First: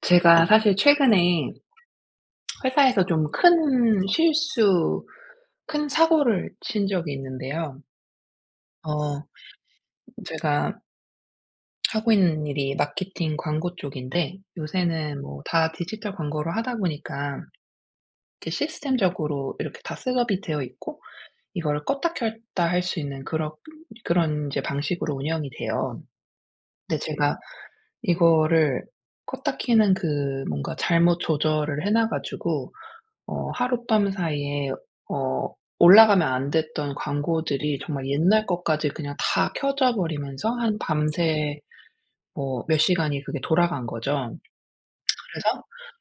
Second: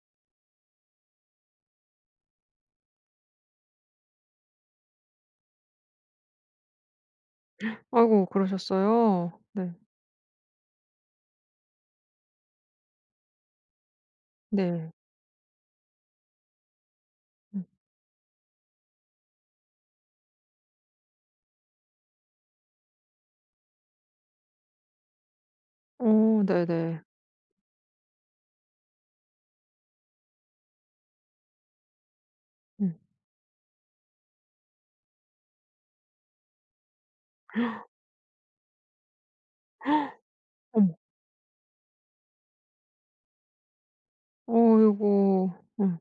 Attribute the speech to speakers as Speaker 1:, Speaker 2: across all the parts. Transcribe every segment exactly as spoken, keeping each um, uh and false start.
Speaker 1: 제가 사실 최근에 회사에서 좀 큰 실수 큰 사고를 친 적이 있는데요.
Speaker 2: 아이고
Speaker 1: 어
Speaker 2: 그러셨어요. 네.
Speaker 1: 제가 하고 있는 일이 마케팅 광고 쪽인데
Speaker 2: 네.
Speaker 1: 요새는 뭐 다 디지털 광고로 하다 보니까
Speaker 2: 음.
Speaker 1: 이게 시스템적으로 이렇게 다 셋업이 되어 있고 이거를 껐다 켰다 할 수 있는 그럭 그런 인제 방식으로 운영이 돼요.
Speaker 2: 어
Speaker 1: 근데
Speaker 2: 네네.
Speaker 1: 제가 이거를 껐다 켜는 그 뭔가 잘못 조절을 해 놔 가지고
Speaker 2: 음.
Speaker 1: 어 하룻밤 사이에 어 올라가면 안 됐던 광고들이 정말 옛날 것까지 그냥 다 켜져 버리면서 한
Speaker 2: 어머.
Speaker 1: 밤새 뭐 몇 시간이 그게 돌아간 거죠.
Speaker 2: 어이고
Speaker 1: 그래서
Speaker 2: 음.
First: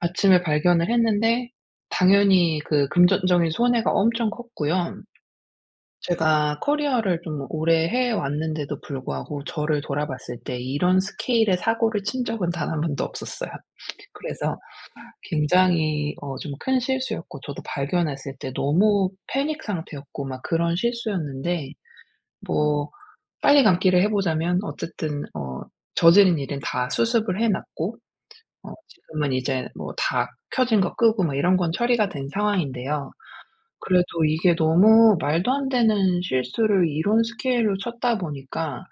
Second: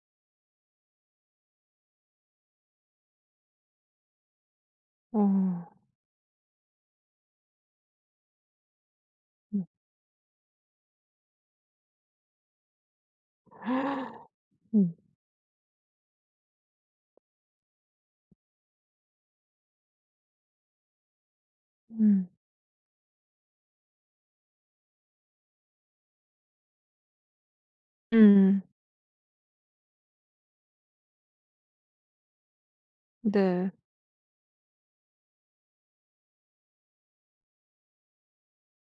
Speaker 1: 아침에 발견을 했는데 당연히 그 금전적인 손해가 엄청 컸고요.
Speaker 2: 어.
Speaker 1: 제가 커리어를 좀 오래 해 왔는데도 불구하고
Speaker 2: 음.
Speaker 1: 저를 돌아봤을 때 이런 스케일의 사고를 친 적은 단 한 번도 없었어요. 그래서
Speaker 2: 음.
Speaker 1: 굉장히 어 좀 큰 실수였고 저도 발견했을 때 너무 패닉 상태였고 막 그런 실수였는데
Speaker 2: 음.
Speaker 1: 뭐 빨리 감기를 해 보자면 어쨌든 어 저지른 일은 다 수습을 해 놨고
Speaker 2: 음.
Speaker 1: 어 지금은 이제 뭐 다 켜진 거 끄고 뭐 이런 건 처리가 된 상황인데요.
Speaker 2: 네.
Speaker 1: 그래도 이게 너무 말도 안 되는 실수를 이런 스케일로 쳤다 보니까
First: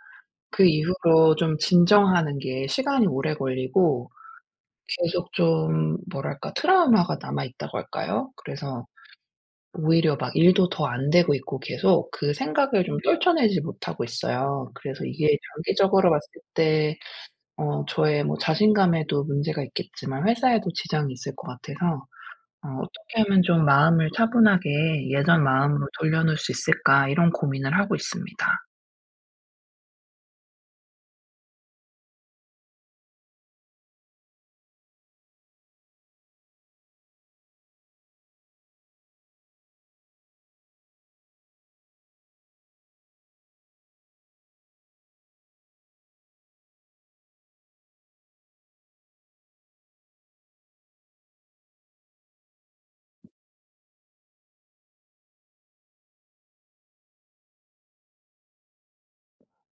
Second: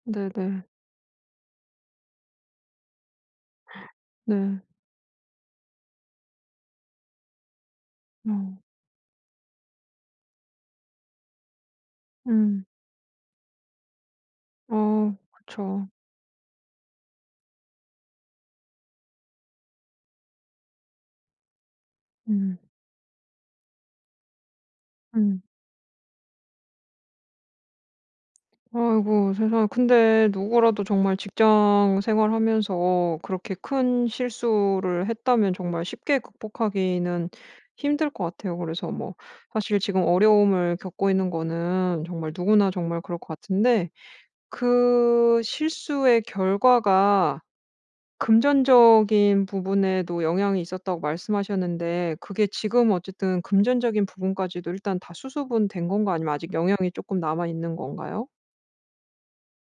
Speaker 1: 그
Speaker 2: 네네.
Speaker 1: 이후로 좀 진정하는 게 시간이 오래 걸리고
Speaker 2: 네.
Speaker 1: 계속 좀 뭐랄까 트라우마가 남아 있다고 할까요?
Speaker 2: 음.
Speaker 1: 그래서 오히려 막 일도 더 안 되고 있고 계속 그
Speaker 2: 음.
Speaker 1: 생각을 좀 떨쳐내지 못하고 있어요. 그래서
Speaker 2: 어
Speaker 1: 이게
Speaker 2: 그쵸.
Speaker 1: 장기적으로 봤을 때 어 저의 뭐 자신감에도 문제가 있겠지만 회사에도 지장이 있을 것 같아서
Speaker 2: 음.
Speaker 1: 어 '어떻게 하면 좀 마음을 차분하게 예전
Speaker 2: 음.
Speaker 1: 마음으로 돌려 놓을 수 있을까?' 이런 고민을 하고 있습니다.
Speaker 2: 아이고 세상에. 근데 누구라도 정말 직장 생활하면서 그렇게 큰 실수를 했다면 정말 쉽게 극복하기는 힘들 것 같아요. 그래서 뭐 사실 지금 어려움을 겪고 있는 거는 정말 누구나 정말 그럴 것 같은데 그 실수의 결과가 금전적인 부분에도 영향이 있었다고 말씀하셨는데 그게 지금 어쨌든 금전적인 부분까지도 일단 다 수습은 된 건가 아니면 아직 영향이 쪼끔 남아 있는 건가요?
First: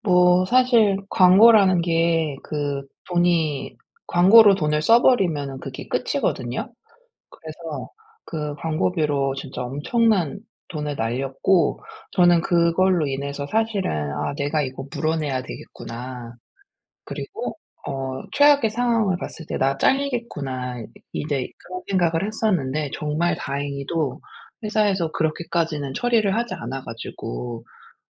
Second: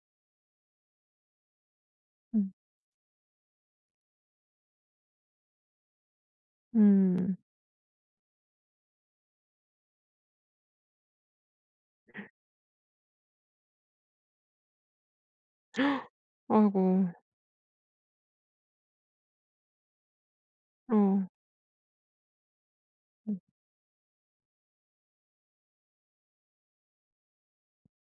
Speaker 1: 뭐 사실 광고라는 게
Speaker 2: 음.
Speaker 1: 그 돈이 광고로 돈을 써 버리면은 그게 끝이거든요.
Speaker 2: 음.
Speaker 1: 그래서 그 광고비로 진짜 엄청난 돈을 날렸고 저는 그걸로 인해서 사실은 '아 내가 이거 물어내야 되겠구나.'
Speaker 2: 아이고.
Speaker 1: 그리고 어 최악의 상황을 봤을 때 '나 잘리겠구나.' 이
Speaker 2: 어.
Speaker 1: 이제 그런 생각을 했었는데 정말
Speaker 2: 음.
Speaker 1: 다행히도 회사에서 그렇게까지는 처리를 하지 않아 가지고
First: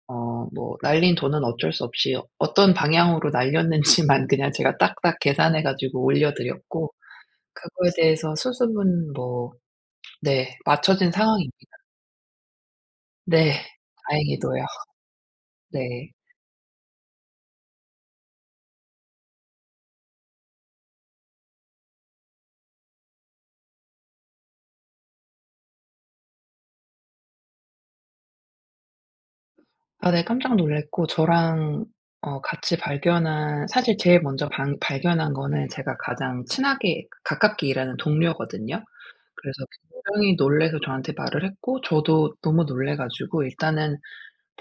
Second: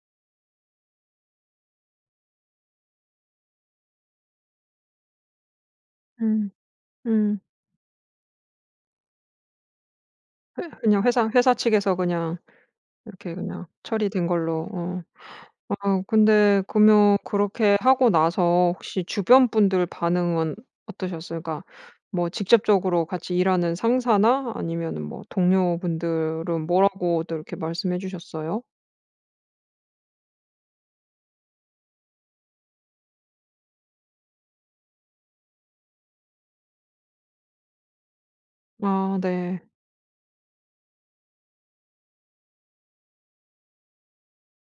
Speaker 1: 어 뭐 날린 돈은 어쩔 수 없이 어 어떤 방향으로 날렸는지만 그냥 제가 딱딱 계산해 가지고 올려
Speaker 2: 음.
Speaker 1: 드렸고
Speaker 2: 음.
Speaker 1: 그거에 대해서 수습은 뭐 네
Speaker 2: 회 그냥
Speaker 1: 마쳐진
Speaker 2: 회사 회사
Speaker 1: 상황입니다.
Speaker 2: 측에서 그냥 이렇게
Speaker 1: 네.
Speaker 2: 그냥 처리된
Speaker 1: 다행히도요.
Speaker 2: 걸로. 어. 아
Speaker 1: 네.
Speaker 2: 근데 그러면 그렇게 하고 나서 혹시 주변 분들 반응은 어떠셨어요? 그러니까 뭐 직접적으로 같이 일하는 상사나 아니면은 뭐 동료분들은 뭐라고들 이렇게 말씀해 주셨어요?
Speaker 1: 아 네. 깜짝 놀랐고 저랑 어 같이 발견한 사실 제일 먼저 방 발견한 거는 제가 가장 친하게 가깝게 일하는 동료거든요.
Speaker 2: 아
Speaker 1: 그래서
Speaker 2: 네.
Speaker 1: 굉장히 놀라서 저한테 말을 했고 저도 너무 놀라 가지고 일단은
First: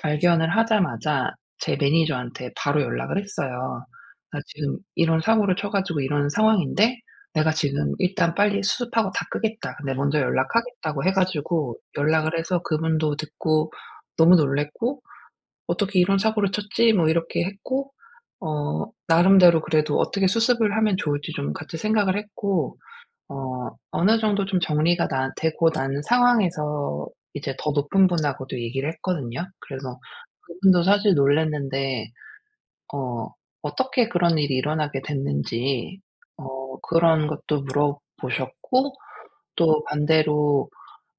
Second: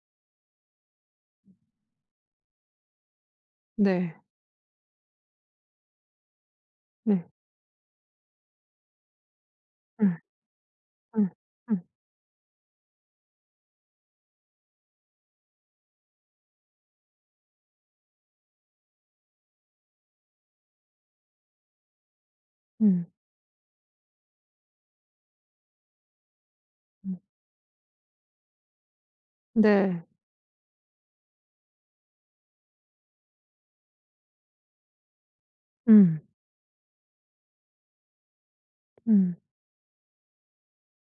Speaker 1: 발견을 하자마자 제 매니저한테 바로 연락을 했어요.
Speaker 2: 네.
Speaker 1: 나 지금 이런 사고를 쳐 가지고 이런 상황인데
Speaker 2: 네.
Speaker 1: 내가 지금 일단 빨리 수습하고 다 끄겠다. 내가
Speaker 2: 예.
Speaker 1: 먼저 연락하겠다고 해
Speaker 2: 예.
Speaker 1: 가지고
Speaker 2: 음.
Speaker 1: 연락을 해서 그분도 듣고 너무 놀랐고 "어떻게 이런 사고를 쳤지?" 뭐 이렇게 했고 어 나름대로 그래도 어떻게 수습을 하면 좋을지 좀 같이 생각을 했고
Speaker 2: 음.
Speaker 1: 어 어느 정도 좀 정리가 난 되고 난 상황에서
Speaker 2: 음.
Speaker 1: 이제 더 높은 분하고도 얘기를 했거든요. 그래서
Speaker 2: 네.
Speaker 1: 그분도 사실 놀랐는데 어 어떻게 그런 일이 일어나게 됐는지
Speaker 2: 음.
Speaker 1: 어 그런 것도 물어보셨고
Speaker 2: 음.
Speaker 1: 또 반대로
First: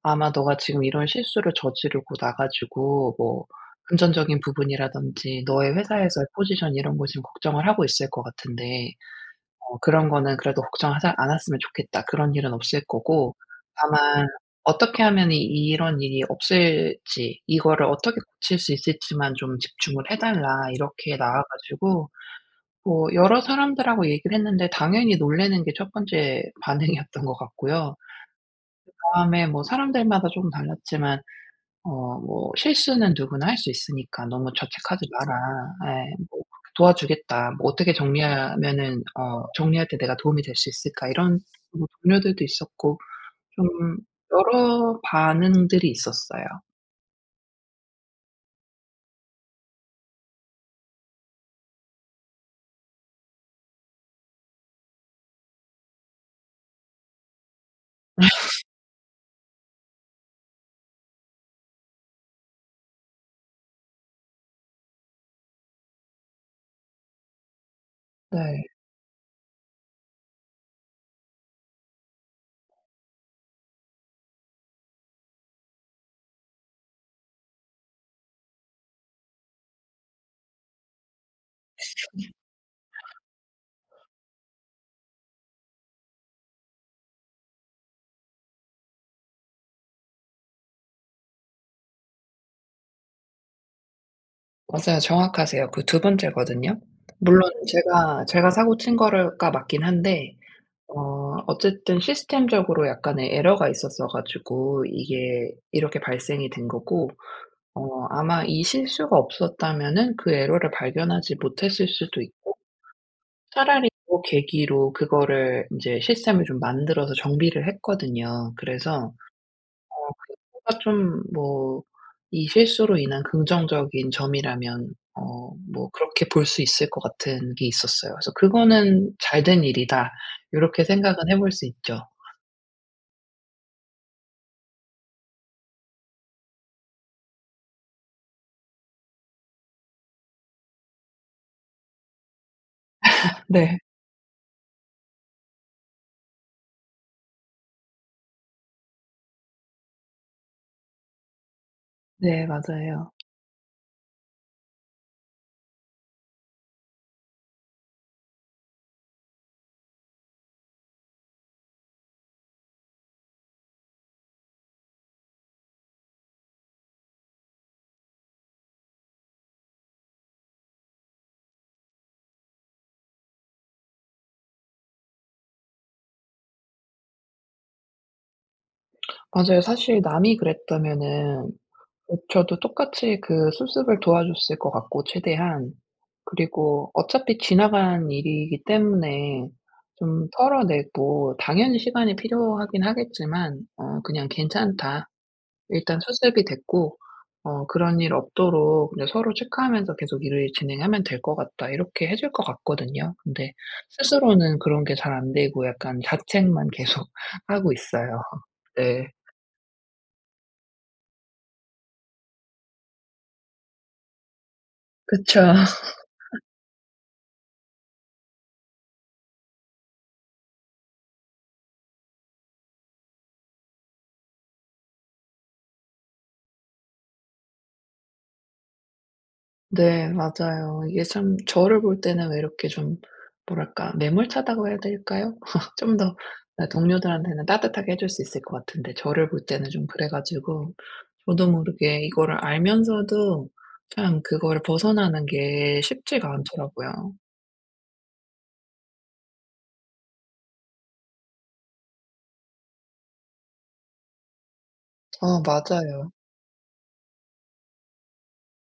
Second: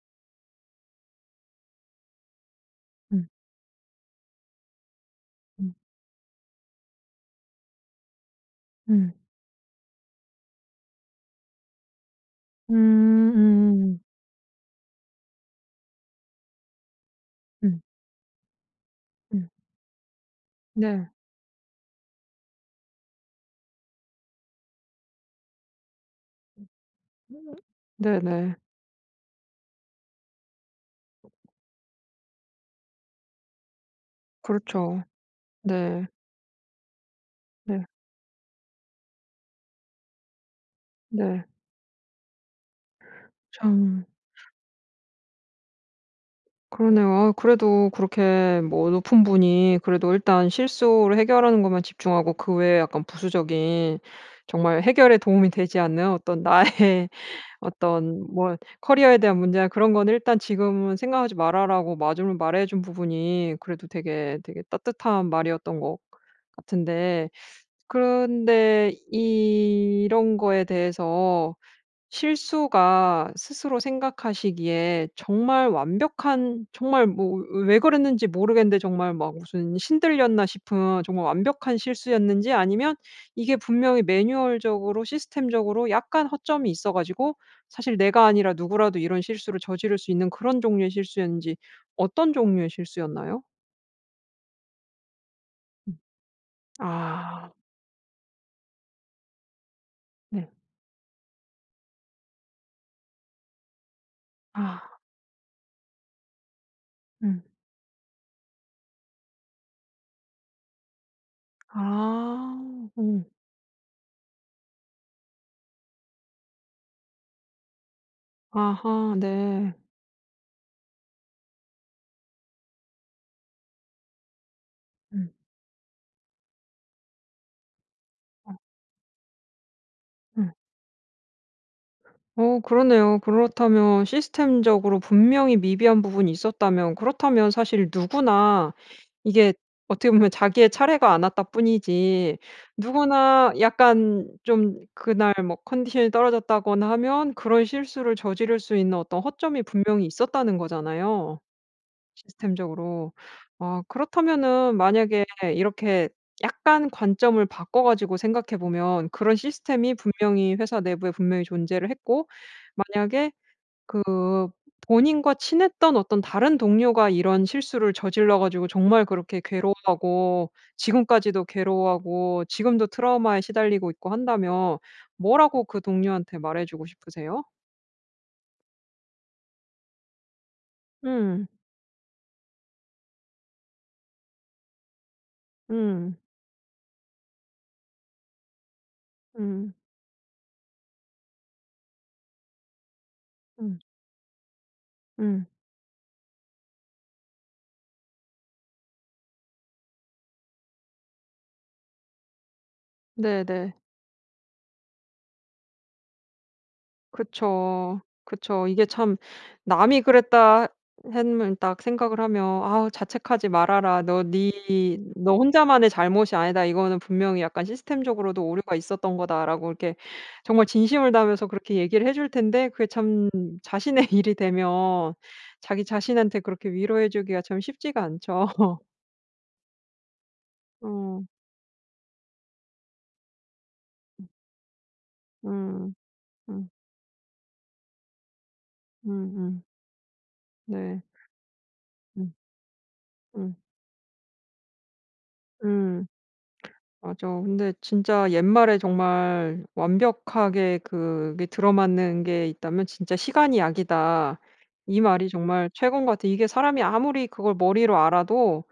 Speaker 1: 아마 네가 지금 이런 실수를 저지르고 나 가지고
Speaker 2: 음.
Speaker 1: 뭐 "금전적인 부분이라든지 너의
Speaker 2: 음.
Speaker 1: 회사에서의 포지션 이런 거 지금 걱정을 하고 있을 것 같은데
Speaker 2: 음.
Speaker 1: 어 그런 거는 그래도 걱정하자 않았으면 좋겠다. 그런 일은 없을 거고
Speaker 2: 음음.
Speaker 1: 다만 어떻게 하면은 이 이런 일이 없을지,
Speaker 2: 음.
Speaker 1: 이거를 어떻게 고칠 수 있을지만
Speaker 2: 음.
Speaker 1: 좀 집중을 해 달라."
Speaker 2: 네.
Speaker 1: 이렇게 나와 가지고 뭐 여러 사람들하고 얘기를 했는데 당연히 놀라는 게 첫 번째
Speaker 2: 음.
Speaker 1: 반응이었던 것 같고요.
Speaker 2: 네네.
Speaker 1: 그다음에 뭐 사람들마다 쪼금 달랐지만 어 뭐 "실수는 누구나 할 수 있으니까 너무
Speaker 2: 그렇죠.
Speaker 1: 자책하지 마라."
Speaker 2: 네.
Speaker 1: 예. 뭐 그렇게 "도와주겠다. 뭐
Speaker 2: 네.
Speaker 1: 어떻게 정리하면은 어 정리할 때 내가 도움이 될 수 있을까?" 이런
Speaker 2: 네.
Speaker 1: 뭐 동료들도 있었고 좀
Speaker 2: 참.
Speaker 1: 여러 반응들이 있었어요.
Speaker 2: 그러네요. 아우 그래도 그렇게 뭐 높은 분이 그래도 일단 실수를 해결하는 것만 집중하고 그 외에 약간 부수적인 정말 해결에 도움이 되지 않는 어떤 나의 어떤 뭐 커리어에 대한 문제나 그런 거는 "일단 지금은 생각하지 마라."라고 마줌을 말해 준 부분이 그래도 되게 되게 따뜻한 말이었던 것 같은데
Speaker 1: 네.
Speaker 2: 그런데 이런 거에 대해서 실수가 스스로 생각하시기에 정말 완벽한 정말 뭐 왜 왜 그랬는지 모르겠는데 정말 막 무슨 신들렸나 싶은 정말 완벽한 실수였는지 아니면 이게 분명히 매뉴얼적으로 시스템적으로 약간 허점이 있어 가지고 사실 내가 아니라 누구라도 이런 실수를 저지를 수 있는 그런 종류의 실수였는지 어떤 종류의 실수였나요?
Speaker 1: 맞아요. 정확하세요. 그
Speaker 2: 음.
Speaker 1: 두 번째거든요. 물론
Speaker 2: 아.
Speaker 1: 제가, 제가 사고 친 거를 가 맞긴 한데
Speaker 2: 네.
Speaker 1: 어 어쨌든 시스템적으로 약간의 에러가 있었어 가지고
Speaker 2: 아.
Speaker 1: 이게 이렇게 발생이 된 거고
Speaker 2: 음.
Speaker 1: 어 아마 이 실수가 없었다면은 그 에러를 발견하지 못했을 수도 있고
Speaker 2: 아 음.
Speaker 1: 차라리 그 계기로 그거를 인제 시스템을 좀 만들어서 정비를 했거든요. 그래서 어
Speaker 2: 아하 네.
Speaker 1: 그거가 좀 뭐 이 실수로 인한 긍정적인 점이라면
Speaker 2: 음.
Speaker 1: 어 뭐 그렇게 볼 수 있을 것 같은 게 있었어요. 그래서
Speaker 2: 어.
Speaker 1: '그거는 잘된 일이다.'
Speaker 2: 음.
Speaker 1: 요렇게 생각은 해 볼 수 있죠.
Speaker 2: 어 그러네요. 그렇다면 시스템적으로 분명히 미비한 부분이 있었다면 그렇다면 사실 누구나 이게 어떻게 보면 자기의 차례가 안 왔다 뿐이지 누구나
Speaker 1: 네.
Speaker 2: 약간 좀 그날 뭐 컨디션이 떨어졌다거나 하면 그런 실수를 저지를 수 있는 어떤 허점이 분명히 있었다는 거잖아요,
Speaker 1: 네 맞아요.
Speaker 2: 시스템적으로. 아 그렇다면은 만약에 이렇게 약간 관점을 바꿔 가지고 생각해 보면 그런 시스템이 분명히 회사 내부에 분명히 존재를 했고 만약에 그 본인과 친했던 어떤 다른 동료가 이런 실수를 저질러 가지고 정말 그렇게 괴로워하고 지금까지도 괴로워하고 지금도 트라우마에 시달리고 있고 한다면 뭐라고 그 동료한테 말해 주고 싶으세요?
Speaker 1: 맞아요. 사실 남이
Speaker 2: 음.
Speaker 1: 그랬다면은 그 저도 똑같이 그 수습을 도와줬을 것 같고 최대한
Speaker 2: 음.
Speaker 1: 그리고 어차피 지나간 일이기 때문에
Speaker 2: 음.
Speaker 1: 좀 털어내고 당연히 시간이 필요하긴 하겠지만
Speaker 2: 음.
Speaker 1: 어 그냥 "괜찮다.
Speaker 2: 음.
Speaker 1: 일단 수습이 됐고 어 그런 일 없도록 그냥 서로 체크하면서 계속 일을 진행하면 될 것 같다." 이렇게 해 줄 것 같거든요.
Speaker 2: 네
Speaker 1: 근데
Speaker 2: 네.
Speaker 1: 스스로는 그런 게 잘 안 되고 약간 자책만 계속 하고
Speaker 2: 그쵸,
Speaker 1: 있어요.
Speaker 2: 그쵸. 이게
Speaker 1: 네.
Speaker 2: 참 남이 그랬다 했면 딱 생각을 하면 "아우 자책하지 말아라. 너 니 너
Speaker 1: 그쵸.
Speaker 2: 혼자만의 잘못이 아니다. 이거는 분명히 약간 시스템적으로도 오류가 있었던 거다."라고 이렇게 정말 진심을 다하면서 그렇게 얘기를 해 줄 텐데 그게 참 자신의 일이 되면 자기 자신한테 그렇게 위로해 주기가 참 쉽지가 않죠.
Speaker 1: 네 맞아요. 이게
Speaker 2: 어.
Speaker 1: 참 저를 볼 때는 왜 이렇게 좀 뭐랄까 매몰차다고 해야 될까요?
Speaker 2: 음.
Speaker 1: 좀 더 어
Speaker 2: 음.
Speaker 1: 동료들한테는 따뜻하게 해 줄 수 있을 것 같은데 저를 볼
Speaker 2: 음음.
Speaker 1: 때는 좀 그래 가지고
Speaker 2: 네.
Speaker 1: 저도 모르게
Speaker 2: 음.
Speaker 1: 이거를 알면서도
Speaker 2: 음.
Speaker 1: 참 그거를 벗어나는 게
Speaker 2: 음.
Speaker 1: 쉽지가 않더라고요.
Speaker 2: 맞아. 근데 진짜 옛말에 정말 완벽하게 그게 들어맞는 게 있다면 진짜 '시간이 약이다.' 이 말이
Speaker 1: 아
Speaker 2: 정말 최고인
Speaker 1: 맞아요.
Speaker 2: 것 같아. 이게 사람이 아무리 그걸 머리로 알아도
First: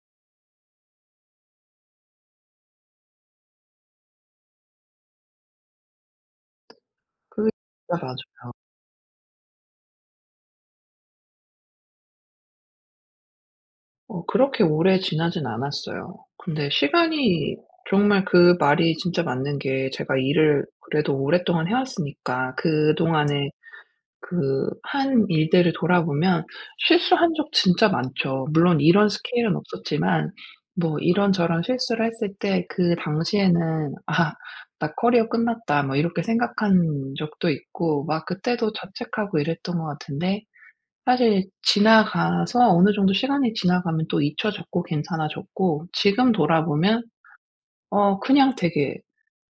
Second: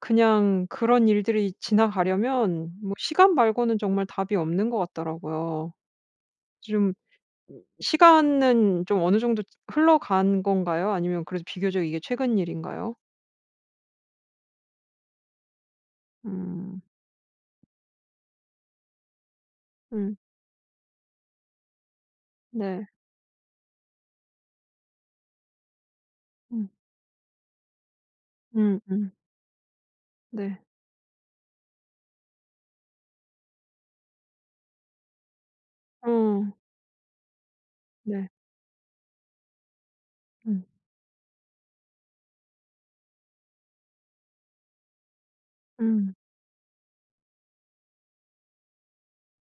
Speaker 2: 그냥 그런 일들이 지나가려면 뭐 시간 말고는 정말 답이 없는 것 같더라고요. 좀
Speaker 1: 그 [unintelligible] 맞아요.
Speaker 2: 시간은 좀 어느 정도 흘러간 건가요? 아니면 그래도 비교적 이게 최근 일인가요?
Speaker 1: 어 그렇게 오래 지나지는 않았어요. 근데
Speaker 2: 음.
Speaker 1: 시간이 정말 그 말이 진짜 맞는 게 제가
Speaker 2: 음.
Speaker 1: 일을 그래도 오랫동안 해 왔으니까
Speaker 2: 네.
Speaker 1: 그동안에 그 한 일들을 돌아보면
Speaker 2: 음.
Speaker 1: 실수한 적 진짜 많죠.
Speaker 2: 음
Speaker 1: 물론 이런
Speaker 2: 음.
Speaker 1: 스케일은 없었지만
Speaker 2: 네.
Speaker 1: 뭐 이런저런 실수를 했을 때 그 당시에는' 아. 나 커리어 끝났다.' 뭐 이렇게
Speaker 2: 어.
Speaker 1: 생각한 적도 있고 막
Speaker 2: 네.
Speaker 1: 그때도 자책하고 이랬던 것 같은데
Speaker 2: 음.
Speaker 1: 사실 지나가서 어느 정도 시간이 지나가면 또 잊혀졌고 괜찮아졌고
Speaker 2: 음.
Speaker 1: 지금 돌아보면 어 그냥 되게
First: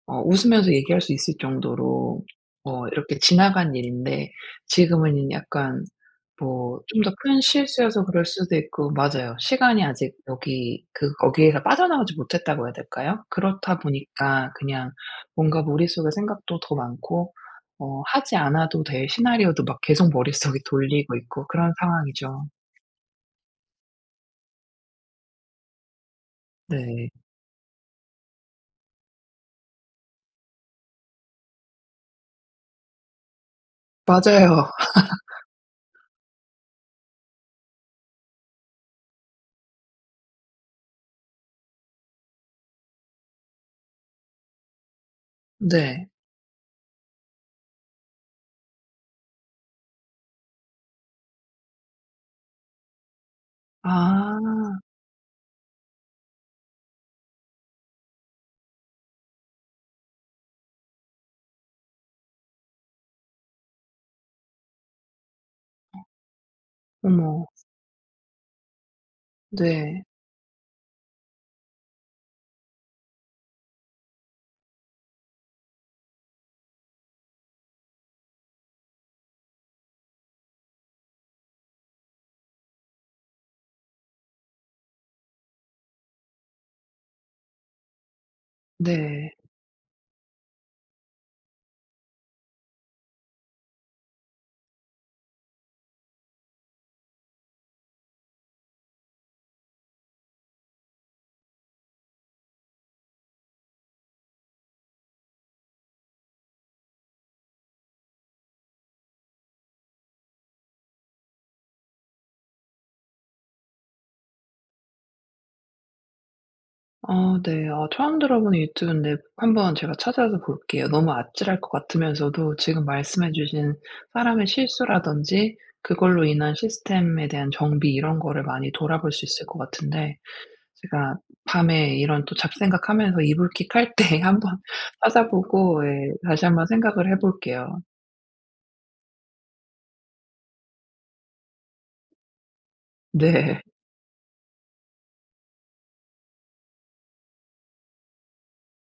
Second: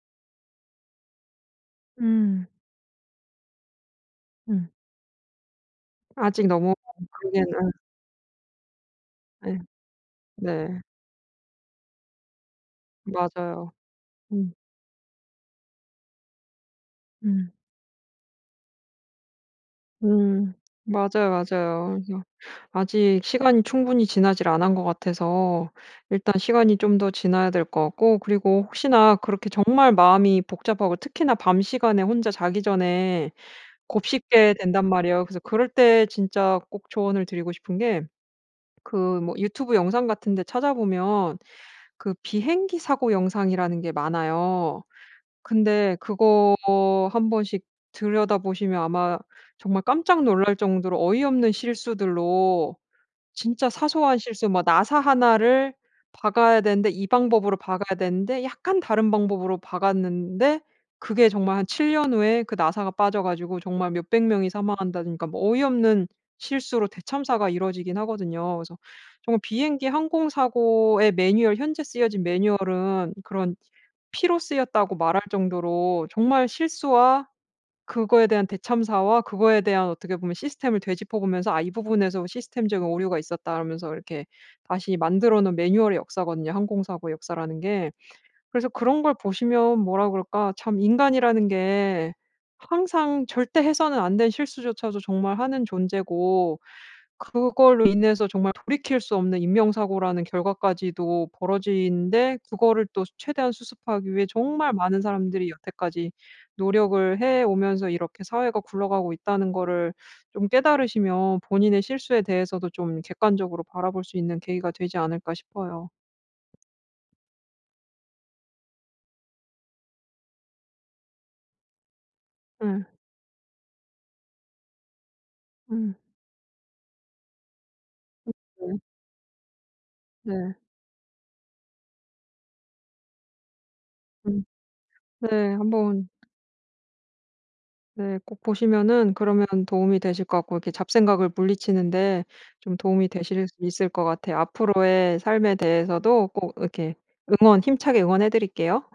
Speaker 1: 어 웃으면서 얘기할 수 있을 정도로
Speaker 2: 음.
Speaker 1: 어 이렇게 지나간 일인데
Speaker 2: 음.
Speaker 1: 지금에는 약간
Speaker 2: 아직 너무
Speaker 1: 뭐 좀 더 큰
Speaker 2: 그러기에는
Speaker 1: 실수여서 그럴 수도 있고 맞아요.
Speaker 2: 네.
Speaker 1: 시간이 아직
Speaker 2: 네.
Speaker 1: 여기 그 거기에서 빠져나오지 못했다고 해야 될까요?
Speaker 2: 맞아요.
Speaker 1: 그렇다 보니까
Speaker 2: 음.
Speaker 1: 그냥 뭔가 머릿속에 생각도 더 많고,
Speaker 2: 음.
Speaker 1: 어 하지 않아도 될 시나리오도 막 계속
Speaker 2: 음.
Speaker 1: 머릿속에
Speaker 2: 맞아요,
Speaker 1: 돌리고 있고 그런
Speaker 2: 맞아요. 그래서
Speaker 1: 상황이죠.
Speaker 2: 아직 시간이 충분히 지나지를 않은 것 같아서 일단 시간이 좀 더
Speaker 1: 네.
Speaker 2: 지나야 될 것 같고 그리고 혹시나 그렇게 정말 마음이 복잡하고 특히나 밤 시간에 혼자 자기 전에 곱씹게
Speaker 1: 맞아요.
Speaker 2: 된단 말이에요. 그래서 그럴 때 진짜 꼭 조언을 드리고 싶은 게 그 뭐 유튜브 영상같은 데 찾아보면 그 비행기 사고 영상이라는 게 많아요. 근데
Speaker 1: 네.
Speaker 2: 그거 한 번씩 들여다 보시면 아마 정말 깜짝 놀랄 정도로 어이없는 실수들로 진짜 사소한 실수 막
Speaker 1: 아.
Speaker 2: 나사 하나 를 박아야 되는데 이 방법으로 박아야 되는데 약간 다른 방법으로 박았는데 그게 정말 한 칠 년 후에 그 나사가 빠져 가지고 정말 몇백 명이 사망한다든가 뭐 어이없는 실수로
Speaker 1: 어머.
Speaker 2: 대참사가 이루어지기는 하거든요. 그래서 정말 비행기
Speaker 1: 네.
Speaker 2: 항공 사고의 매뉴얼, 현재 쓰여진 매뉴얼은 그런 피로 쓰였다고 말할 정도로 정말 실수와 그거에 대한 대참사와 그거에 대한 어떻게 보면 시스템을 되짚어 보면서 "아 이 부분에서 시스템적인 오류가 있었다."라면서 이렇게 다시 만들어 놓은 매뉴얼의 역사거든요, 항공 사고의 역사라는 게. 그래서 그런 걸
Speaker 1: 네.
Speaker 2: 보시면 뭐라 그럴까? 참 인간이라는 게 항상 절대 해서는 안 될 실수조차도 정말 하는 존재고 그걸로 인해서 정말 돌이킬 수 없는 인명 사고라는 결과까지도 벌어지는데 그거를 또 최대한 수습하기 위해 정말 많은 사람들이 여태까지 노력을 해 오면서 이렇게 사회가 굴러가고 있다는 거를 좀 깨달으시면 본인의 실수에 대해서도 좀 객관적으로 바라볼 수 있는 계기가 되지 않을까 싶어요.
Speaker 1: 아 네. 아 처음 들어 보는 유튜브인데 한번 제가 찾아서 볼게요. 너무 아찔할 것 같으면서도 지금
Speaker 2: 예.
Speaker 1: 말씀해 주신 사람의 실수라든지
Speaker 2: 음.
Speaker 1: 그걸로 인한 시스템에 대한 정비 이런 거를 많이
Speaker 2: [unintelligible]
Speaker 1: 돌아볼 수 있을 것 같은데
Speaker 2: 네.
Speaker 1: 제가 밤에 이런 또 잡생각하면서 이불킥 할 때
Speaker 2: 음.
Speaker 1: 한번
Speaker 2: 네.
Speaker 1: 찾아보고
Speaker 2: 한번
Speaker 1: 예 다시 한번 생각을 해 볼게요.
Speaker 2: 네. 꼭 보시면은 그러면 도움이 되실 것 같고 이렇게 잡생각을 물리치는데 좀 도움이 되실 수
Speaker 1: 네.
Speaker 2: 있을 것 같아요. 앞으로의 삶에 대해서도 꼭 이렇게 응원 힘차게 응원해 드릴게요.